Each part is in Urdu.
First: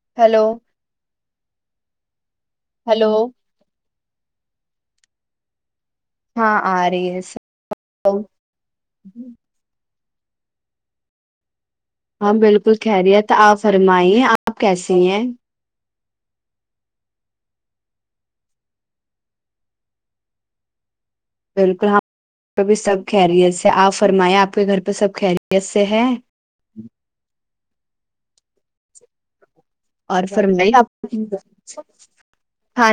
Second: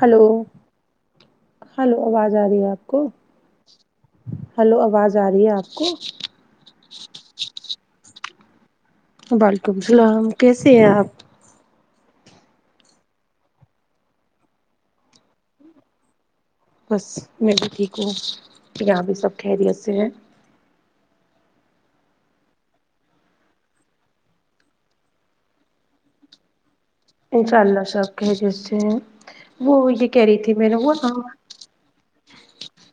ہلو ہیلو ہلو آواز ج رہی ہے آپ کو ہیلو ہلو آواز ج رہی ہے آپ کو ہاں آ رہی ہے سب ا وعلیکم اللام کیسے ہیں آپ ہاں بالکل خیریت آپ فرمائیے آپ کیسیے ہیں بس میں بھی ٹھیک ہوں یہاں بھی سب خیریت سے ہے بالکل ہماں پہ بھی سب خیریت سے آپ فرمائیں آپ کے گھر پہ سب خیریت سے ہے انشاء اللہ صاب کے ح جیس سے ہیں وہ یہ اور کہہ رہی تھی میں فرمائی نے وہ تھا آپ کھانا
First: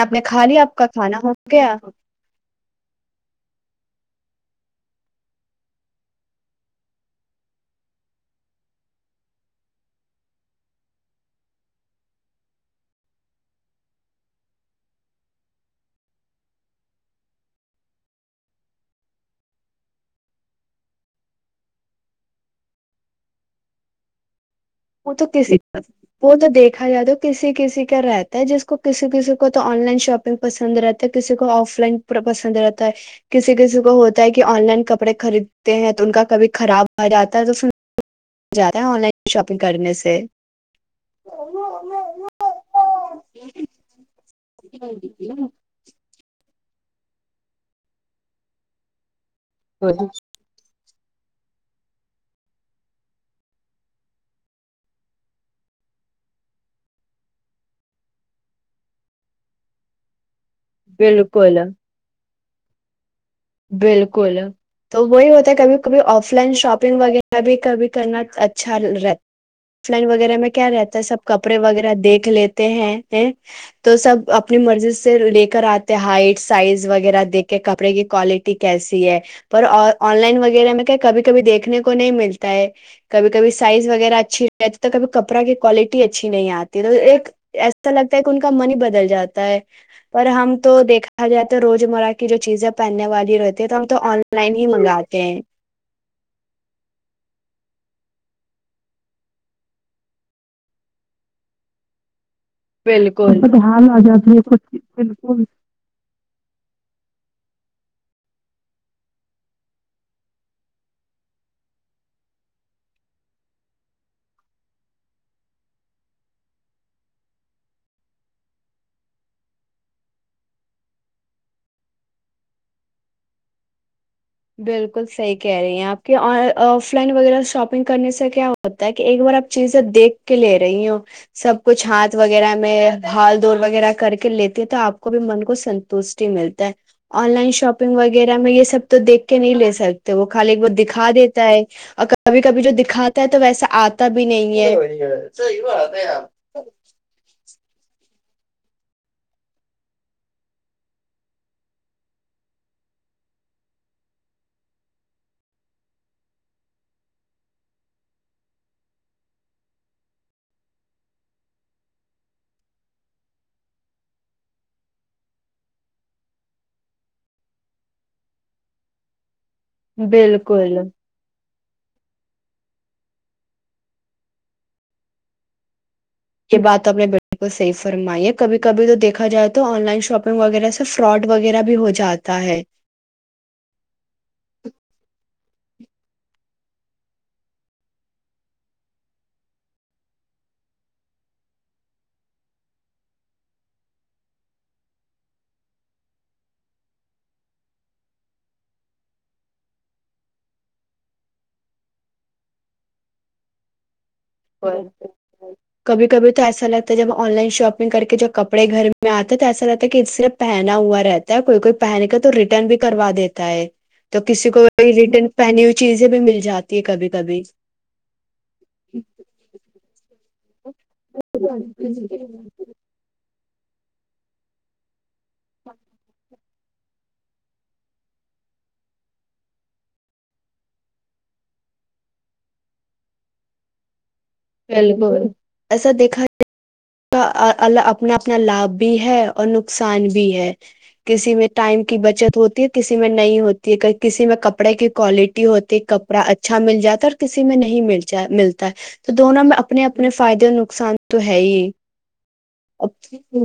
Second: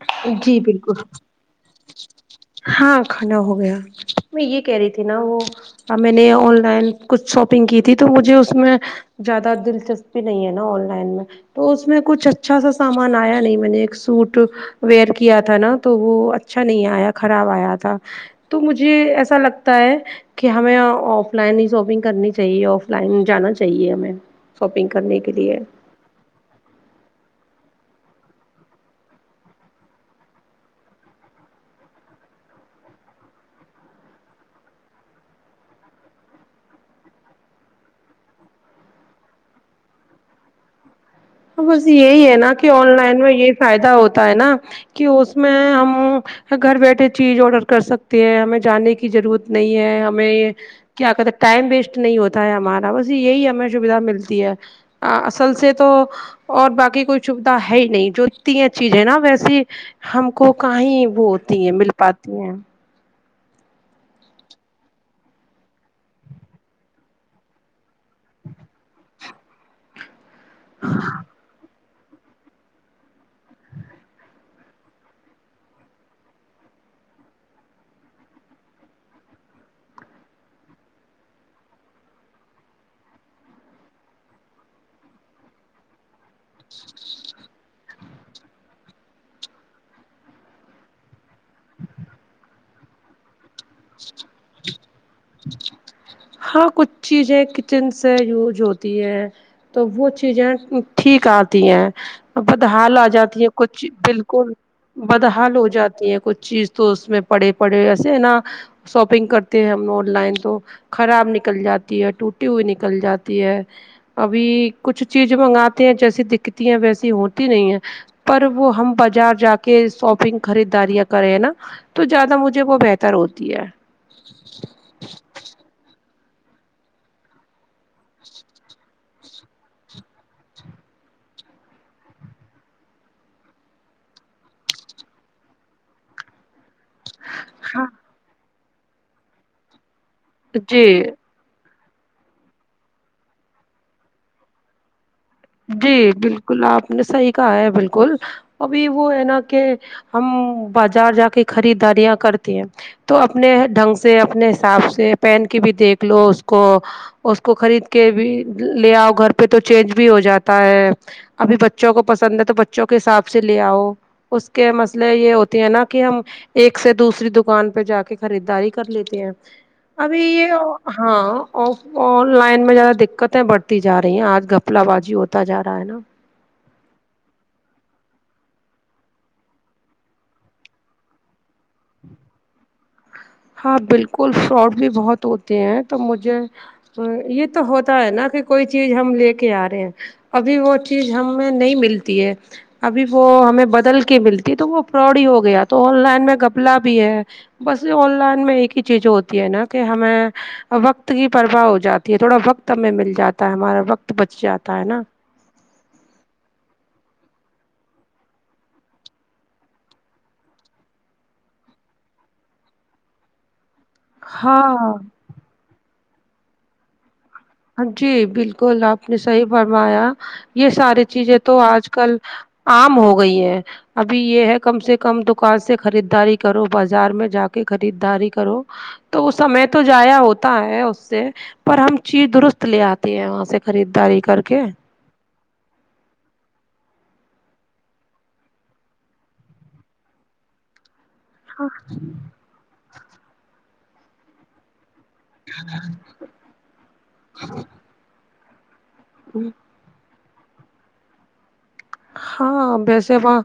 آپ نے کھا جی لیا آپ کا بالکل کھانا ہو گیا ہاں کھانا ہو گیا میں یہ کہہ رہی تھی نا وہ میں نے آن لائن کچھ شاپنگ کی تھی تو مجھے اس میں زیادہ دلچسپی نہیں ہے نا آن لائن میں تو اس میں کچھ اچھا سا سامان آیا نہیں میں نے ایک سوٹ ویئر کیا تھا نا تو وہ اچھا نہیں آیا خراب آیا تھا تو مجھے ایسا لگتا ہے کہ ہمیں آف لائن ہی شاپنگ کرنی چاہیے آف لائن جانا چاہیے ہمیں شاپنگ وہ کرنے تو کے کسی لیے وہ تو دیکھا جائے تو کسی کسی رہتا ہے جس کو کسی کسی کو تو آن لائن شاپنگ پسند رہتا ہے کسی کو آف لائن پسند رہتا ہے کسی کسی کو ہوتا ہے کہ آن لائن کپڑے خریدتے ہیں تو ان کا کبھی خراب آ جاتا ہے تو جاتا ہے آن لائن شاپنگ کرنے سے بس یہی ہے نا کہ آن لائن میں یہی فائدہ ہوتا ہے نا کہ اس میں ہم گھر بیٹھے چیز آڈر کر سکتی ہیں ہمیں جانے کی ضرورت نہیں ہے ہمیں کیا کہتے ہیں ٹائم ویسٹ نہیں ہوتا ہے ہمارا بس یہی ہمیں سویدھا ملتی ہے اصل سے تو اور باقی کوئی سویدھا ہے ہی نہیں جو ت چیزیں نا ویسی ہم کو کہیں وہ بالکل ہوتی ہیں مل پات پں بالکل تو وہی ہوتا ہے کبھی کبھی آف لائن شاپنگ وغیرہ بھی کبھی کرنا اچھا رہتا آف لائن وغیرہ میں کیا رہتا ہے سب کپڑے وغیرہ دیکھ لیتے ہیں تو سب اپنی مرضی سے لے کر آتے ہائٹ سائز وغیرہ دیک کے کپڑے کی کوالٹی کیسی ہے پر آن لائن وغیرہ میں کیا کبھی کبھی دیکھنے کو نہیں ملتا ہے کبھی کبھی سائز وغیرہ اچھی رہتی تو کبھی کپڑا کی کوالٹی اچ اچھی نہیں آتی تو ایک ای لگتا ہے کہ ان کا من ہی بدل جاتا ہے پر ہم تو دیکھا جائے تو روزمرہ کی جو چیزیں پہنے والی رہتی ہے تو ہم تو آن لائن ہی منگاتے کہ ہاں کچھ چیزیں کچن سے یوز ہوتی ہے تو وہ چیزیں ٹھیک آتی ہیں بدحال آ بالکل جاتی ہے کچھ چی ڈھال آ جاتا بالکل ہے بالکل بدحال ہو جاتی ہے کچھ چیز تو اس میں پڑے پڑے ایسے ہے نا شاپنگ کرتے ہیں ہم لو آ لائن تو خراب نکل جاتی ہے ٹوٹی ہوئی نکل جاتی ہے ابھی کچھ چیز منگاتے ہیں جیسی دکھتی ہیں ویسی ہوتی نہیں ہے پر وہ ہم بازار جا کے شاپنگ خریداریاں کرے ہیں نا تو زیادہ مجھے وہ بہتر ہوتی ہے بالکل صحی کہہ رہی ہیں آپ کہ آف لائن وغیرہ شاپنگ کرنے سے کیا ہوتا ہے کہ ایک بار آپ چیزیں دیکھ کے لے رہی ہو سب کچھ ہاتھ وغیرہ میں ہھال دور وغیرہ کر کے لیتی ہ تو آپ کو بھی من کو سنتوشٹی ملتا ہے آن لائن ہاں شاپنگ وغیرہ میں سب تو دیکھ کے نہیں لے سر تو وہ خالی ایک بار جی دکھا دیتا ہے اور کبھی کبھی جو دکھاتا ہے تو ویسا آتا بھی نہیں ہے جی بالکل آپ نے صحیح ہے بالکل ابھی وہ ہے نا کہ ہم بازار جا کے خریداریاں کرتی ہیں تو اپنے ڈھنگ سے اپنے حساب سے پہن کے بھی دیکھ لو اس کو اس کو خرید کے بھی لے آؤ گھر پہ تو چینج بھی ہو جاتا ہے ابھی بچوں کو پسند ہے تو بچوں کے حساب سے لے آؤ اس کے مسئلے یہ ہوتی ہیں نا کہ ہم ایک سے دوسری دکان پہ جا کے خریداری کر لیتے ہیں ابھی یہ بالکل ہاں آن لائن میں زیادہ دقتیں بڑھتی جا رہی ہیں آج پپلا بازی ہوتا جا رہا ہے نا یہ بات اپنے بالل صحیح فرمائی ہے کبھی کبھی تو دیکھا جائے تو آن لائن شاپنگ وغیرہ سے فراڈ وغیرہ بھی ہو جاتا ہے ہاں بالکل فراڈ بھی بہت ہوتے ہیں تو مجھے یہ تو ہوتا ہے نا کہ کوئی چیز ہم لے کے آ رہے ہیں ابھی وہ چیز ہمیں نہیں ملتی ہے ابھی وہ ہمیں بدل کے ملتی ہے تو وہ فاڈ ہی ہو گیا تو آن لائن میں گپلا بھی ہے بس یہ ان میں ایک ہی چیز ہوتی ہے نا کہ ہمیں وقت کی پرواہ ہو جاتی ہے تھوڑا وقت ہمیں مل جاتا ہے ہمارا وقت تو بچ جاتا ہے نا بالکل کبھی کبھی تو ایسا لگتا ہے جب آن لائن شاپنگ کر کے جب کپڑے گھر میں آتے ہیں تو ایسا لگتا ہے کہ اس سےرف پہنا ہوا رہتا ہے کوئی کوئی پہنے کا تو ریٹرن بھی کروا دیتا ہے تو کسی کو ہاں ریٹرن پہنی ہوئی چیز بھی مل جاتی ہے کبھی کبھی جی بالکل آپ نے صحیح فرمایا یہ ساری چیزیں تو آج کل عام ہو گئی ہے ابھی یہ ہے کم سے کم کم دکان سے خریداری کی کرو بازار میں جا کے خریدداری کرو تو وہ سمے تو جضایا ہوتا ہے اس سے پر ہم چیز درست لے آتی ہے وہاں سے خریداری کر کے بالکل ایسا دیکھا ہے ال اپنا اپنا لابھ بھی ہے اور نقصان بھی ہے کسی میں ٹائم کی بچت ہوتی کسی میں نہیں ہوتی ہے کسی میں کپڑے کی کوالٹی ہوتی کپڑا اچھا مل جاتا ہے اور کسی میں نہیں مل ملتا ت تو ہاں دونوں میں اپنے اپنے فائدے نقصان تو ہے ہی ہاں بیسے وہ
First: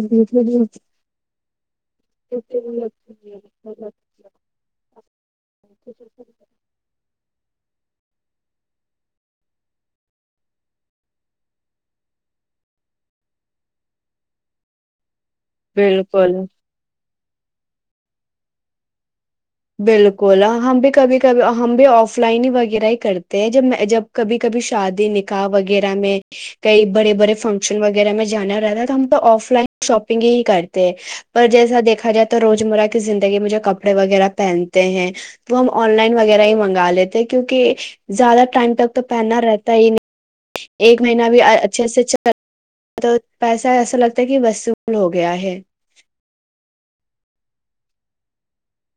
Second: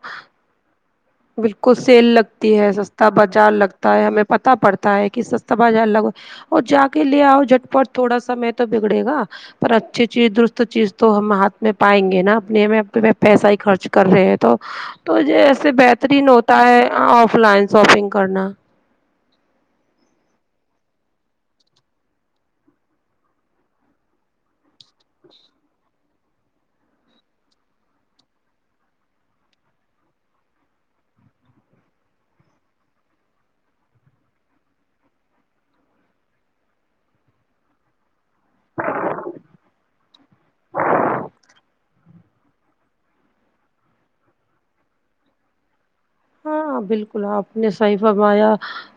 بالکل سیل لگتی ہے سستا بازار لگتا ہے ہمیں پت پڑتا ہے ک س تب جا الگ ہوئے اور جا کے لیے آؤ جٹپٹ تھوڑا سا میں تو بگڑے گا پر اچھی چیز درست چیز تو ہم ہاتھ میں پائیں گے نا اپنے ہم اپنے پیسہ ہی خرچ کر رہے ہیں تو تو یہ ایسے ب دن بالکل ہوتا ہے آف لائن شاپنگ کرنا بالکل ہم بھی کبھی کبھی ہم بھی آف لائن ہی وغیرہ ہی کرتے ہیں جب جب کبھی کبھی شادی نکاح وغیرہ میں کئی بڑے بڑے فنکشن وغیرہ میں جانا رہتا ہے تو ہم تو آف لائن شاپنگ ہی کرتے ہیں پر جیسا دیکھا جاتا روزمرہ کی زندگی مجھے کپڑے وغیرہ پہنتے ہیں وہ ہم آن لائن وغیرہ ہی منگا لیتے کیوںکہ زیادہ ٹائم تک تو پہننا رہتا ہی نہیں ایک مہینہ بھی اچھے سے چل پیسہ ایسا لگتا ہے کہ وصول ہو گیا ہے ہاں بالکل آپ نے صحیح فرمایا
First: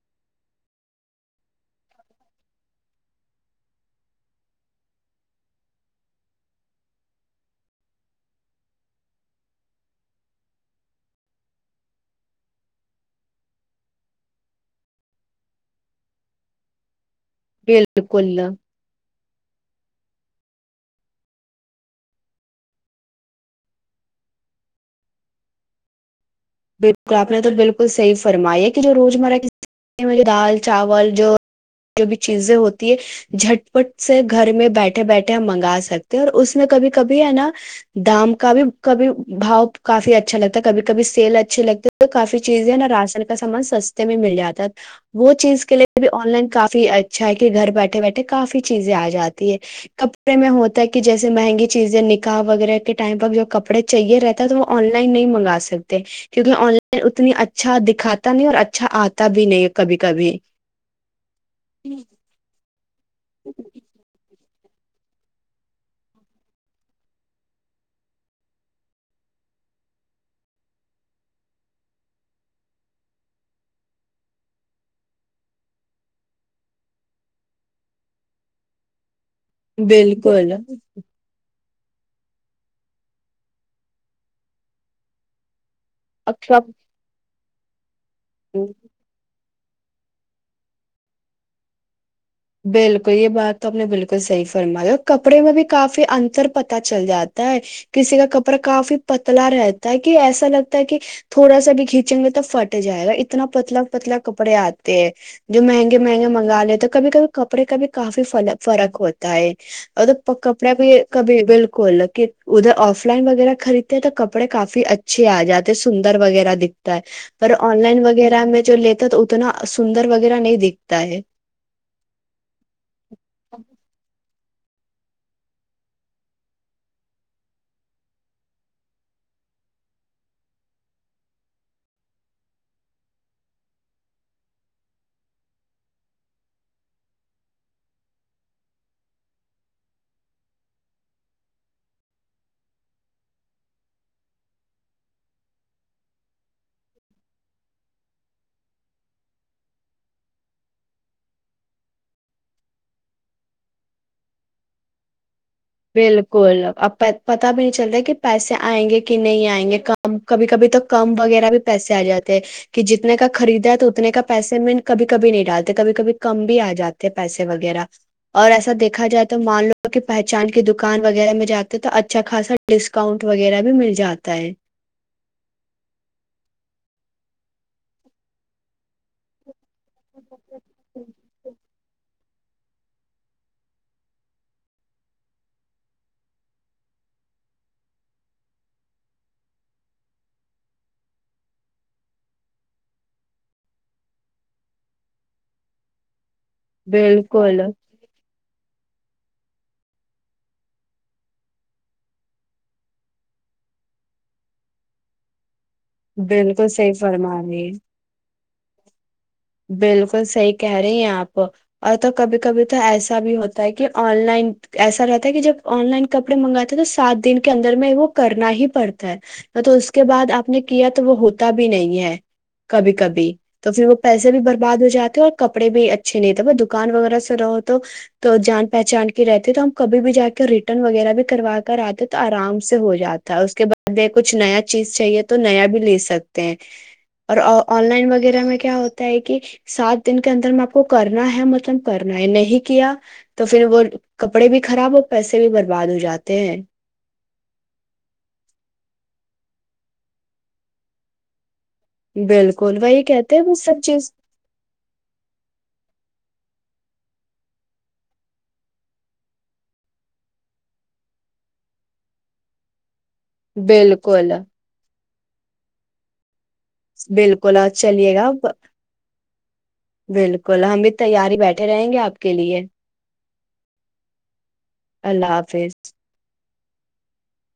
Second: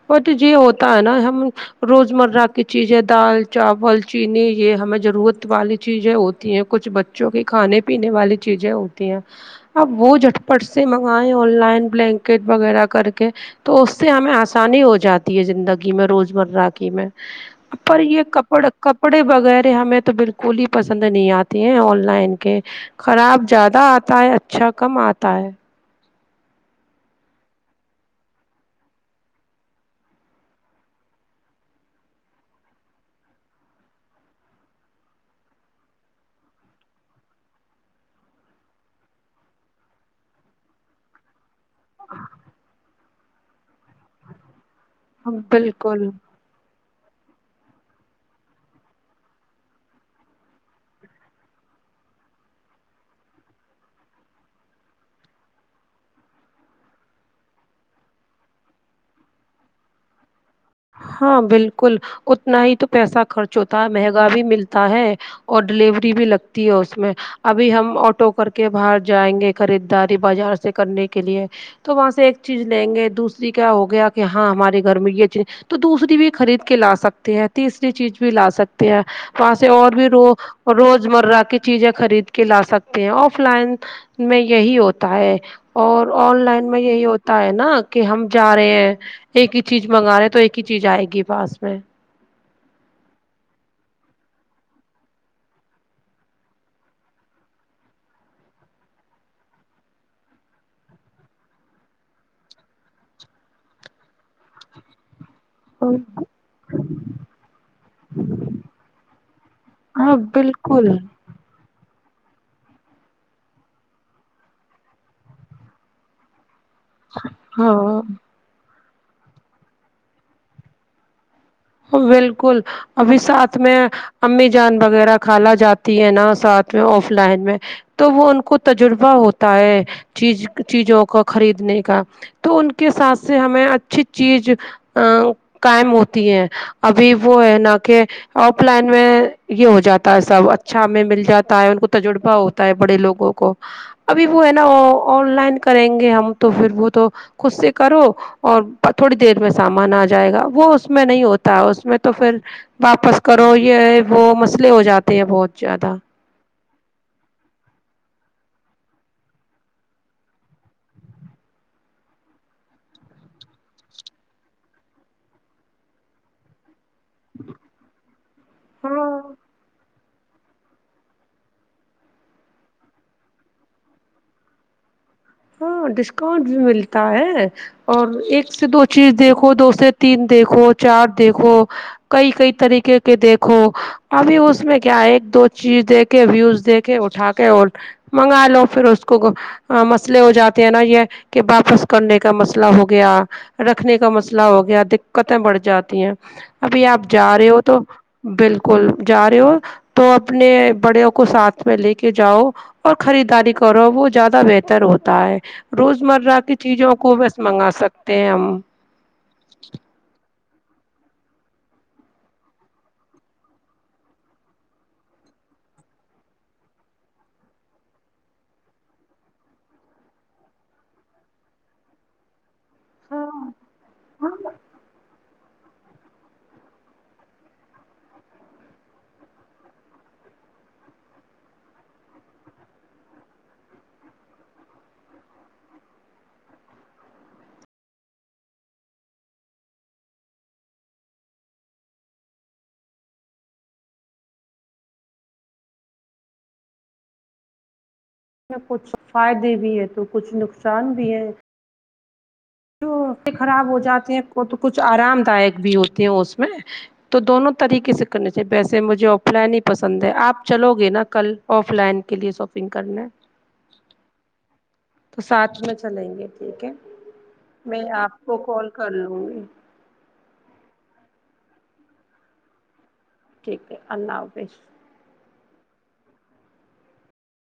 بٹ یہ ہوتا ہے نا ہم روز مرہ کی چیزیں دال چاول چینی یہ ہمیں ضرورت والی چیزیں ہوتی ہیں کچھ بچوں کی کھانے پینے والی چیزیں ہوتی ہیں اب وہ جٹپٹ سے منگیں آن لائن بلینکٹ وغیرہ کر کے تو اس سے ہمیں آسانی ہو جاتی ہے زندگی میں روز مرہ کی میں پر یہ بالکل کپڑے کپڑے وغیرہ ہمیں تو بالکل کو ہی پسند نہیں آتے ہیں آن لائن کے خراب زیادہ آتا ہے اچھا کم آتا ہے بالکل آپ نے تو بالکل صحیح فرمائی ہے کہ جو روزمرہ کی دال چاول جو جو بھی چیزیں ہوتی ہے جھٹ پٹ سے گھر میں بیٹھے بیٹھے ہم منگا سکتے ہیں اور اس میں کبھی کبھی ہے نا دام کا بھی کبھی بھاؤ کافی اچھا لگتا ہے کبھی کبھی سیل اچھے لگتے ہیں تو کافی چیزیں ہیں نا رشن کا سامان سستے میں مل جاتا ہے وہ چیز کے لیے بھی بالکل آن لائن کافی ا اچھا ہے کہ گھر بیٹھے بیٹھے کافی چیزیں آ جاتی ہے کپڑے میں ہوتا ہے کہ جیسے مہنگی چیزیں نکاح وغیرہ کے ٹائم پر جو کپڑے چاہیے رہتا ہے تو وہ آن لائن نہیں منگا سکتے کیونکہ آن لائن اتنی اچھا دکھاتا نہیں اور اچھا آتا بھی نہیں کبھی کبھی ہاں بالکل اتنا ہی تو پیسہ خرچ ہوتا ہے مہنگا بھی ملتا تا ہے اور ڈیلیوری بھی لگتی ہے اس میں ابھی ہم آٹو کر کے باہر جائیں گے خریداری بازار سے کرنے کے لیے تو وہاں سے ایک چیز لیں گے دوسری کیا ہو گیا کہ ہاں ہمارے گھر میں یہ چی تو دوسری بھی خرید کے لا سکتے ہیں تیسری چیز بھی لا سکتے ہیں پس اور بھی رو بالکل روز مرہ کے چیزیں خرید کے لا سکتے ہیں آف لائن میں یہی ہوتا ہے اور اب آن سب لائن میں یہی ہوتا تیناک کہ ہم جا رہے ہیں ایک ہی چیز منگ رہے ہیں تو ایک کی چیز آئے گی پاس میں بالکل یہ بات تو آپ نے بالکل صحیح فرمائی اور کپڑے میں بھی کافی انتر پت چل جاتا ہے کسی کا کپڑا کافی پتلا رہتا ہے کہ ایسا لگتا ہے کہ تھوڑا سا بھی کھینچیں گے تو پھٹ جائے گا اتنا پتلا پتلا کپڑے آتے ہیں جو مہنگے مہنگے مگا لے تو کبھی کبھی کپڑے کا بھی کافی فرق ہوتا ہے ہاں مب کپڑے بالکل بھی کب بالکل کہ ادھر آف لائن وغیرہ خریدتے تو کپڑے کافی اچھے آ جاتے سندر وغیرہ دکھتے پر آن ہاں لائن وغیرہ میں جو ل تو اتنا سندر وغیرہ نہیں دیککھتا ہے بالکل ابھی ساتھ میں امی جان وغیرہ کھالا جاتی ہے نا ساتھ میں آف لائن میں تو وہ ان کو تجربہ ہوتا ہے چیز چیزوں کو خریدنے کا تو ان کے ساتھ سے ہمیں اچھی چیز ا قائم ہوتی ہے ابھی وہ ہے نا کہ آف لائن میں یہ ہو جاتا ہے سب اچھا میں مل جاتا ہے ان کو تجربہ ہوتا ہے بڑے لوگوں کو ابھی وہ ہے نا آن لائن کریں گے ہم تو پھر وہ تو خود سے کرو اور تھوڑی دیر میں سامان آ جائے گا وہ اس میں نہیں ہوتا اس میں تو پھر واپس کرو یہ وہ مسئلے ہو جاتے ہیں بہت زیادہ بالکل آپ پت بھی نہیں چلتے کہ پیسے آئیں گے کہ نہیں آئیں گے کم کبھی کبھی تو کم وغیرہ بھی پیسے آ جاتے ہیں کہ جتنے کا خریدا ہے تو اتنے کا پیسے میں کبھی کبھی نہیں ڈالتے کبھی کبھی کم بھی آ جاتے پیسے وغیرہ اور ایسا دیکھا ہاں جائے تو مان لو اوک بائ [unintelligible] پہچاند کی دکان وغیرہ میں جاتے تو اچھا خاصا ڈسکاؤنٹ وغیرہ بھی مل جاتا ہے ہاں ڈسکاؤنٹ بھی ملتا ہے اور ایک سے دو چیز دیکھو دوست سے تین دیکھو چار دیکھو کئی کئی طریقے کے دیکھو ابھی اس میں کیا ایک دو چیز دیک کے ویوز دیک کے اٹھا کے اور منگا لو پھر اس کو اسلے ہو جاتے ہیں نا یہ کہ واپس کرنے کا مسئلہ ہو گیا رکھنے کا مسئلہ ہو گیا دقتیں بڑھ جاتی ہیں ابھی آپ جا رہے ہو بالکل تو بالکل جا رہے ہو تو اپنے بڑےوں کو ساتھ میں لے کے جاؤ اور خریداری کرو وہ زیادہ بہتر ہوتا ت [unintelligible] روزمرہ کی بالکل صحیح چیزوں کو بس فرما رہی منگا ہے سکتے ہیں ہم بالکل صحی کہہ رہی ہیں آپ اور تو کبھی کبھی تو ایسا بھی ہوتا ہے کہ آن لائن ایسا رہتا ہے کہ جب آن لائن کپڑے منگاتے تو سات دن کے اندر میں وہ کرنا ہی پڑتا ہے تو اس کے بعد آپ نے کیا تو وہ ہوتا بھی نہیں ہے کبھی کبھی تو پھر وہ پسے بھی برباد ہو جاتے ہیں اور کپڑے بھی اچھے نہیں تھ دکان وغیرہ سے رہو تو تو جان پہچان کی رہتی تو ہم کبھی بھی جا کے ریٹرن وغیرہ بھی کروا کر آتے تو آرام سے ہو جاتا ہے اس کے بعد کچھ نیا چیز چاہیے تو نیا بھی لے سکتے ہیں اور آن لائن وغیرہ میں کیا ہوتا ہے کہ سات دن کے اندر میں آپ کو کرنا ہے مطلب کرنا ہے نہیں کیا تو پھر وہ کپڑے بھی خراب اور پیسے بھی برباد ہو جاتے ہیں اس میں کچھ فائدے بھی ہیں تو کچھ نقصان بھی ہیں بالکل جو وہی کہتے ہیں وہ خراب ہو سب چیز جاتے ہیں تو کچھ آرام دائک بھی ہوتے ہیں اس میں تو دونوں طریقے سے کرنا چاہیے ویسے مجھے آف لائن ہی پسند ہے آپ چلو گے نا کل آف لائن کے لیے شاپنگ کرنے بالکل تو ساتھ میں چلیں گے ٹھیک ہے بالکل اور میں چلیے آپ گا کو کال کر لوں گی بالکل ہم بھی تیاری بیٹھے رہیں گے آپ کے لیے ٹھیک ہے اللہ حافظ اللہ حافظ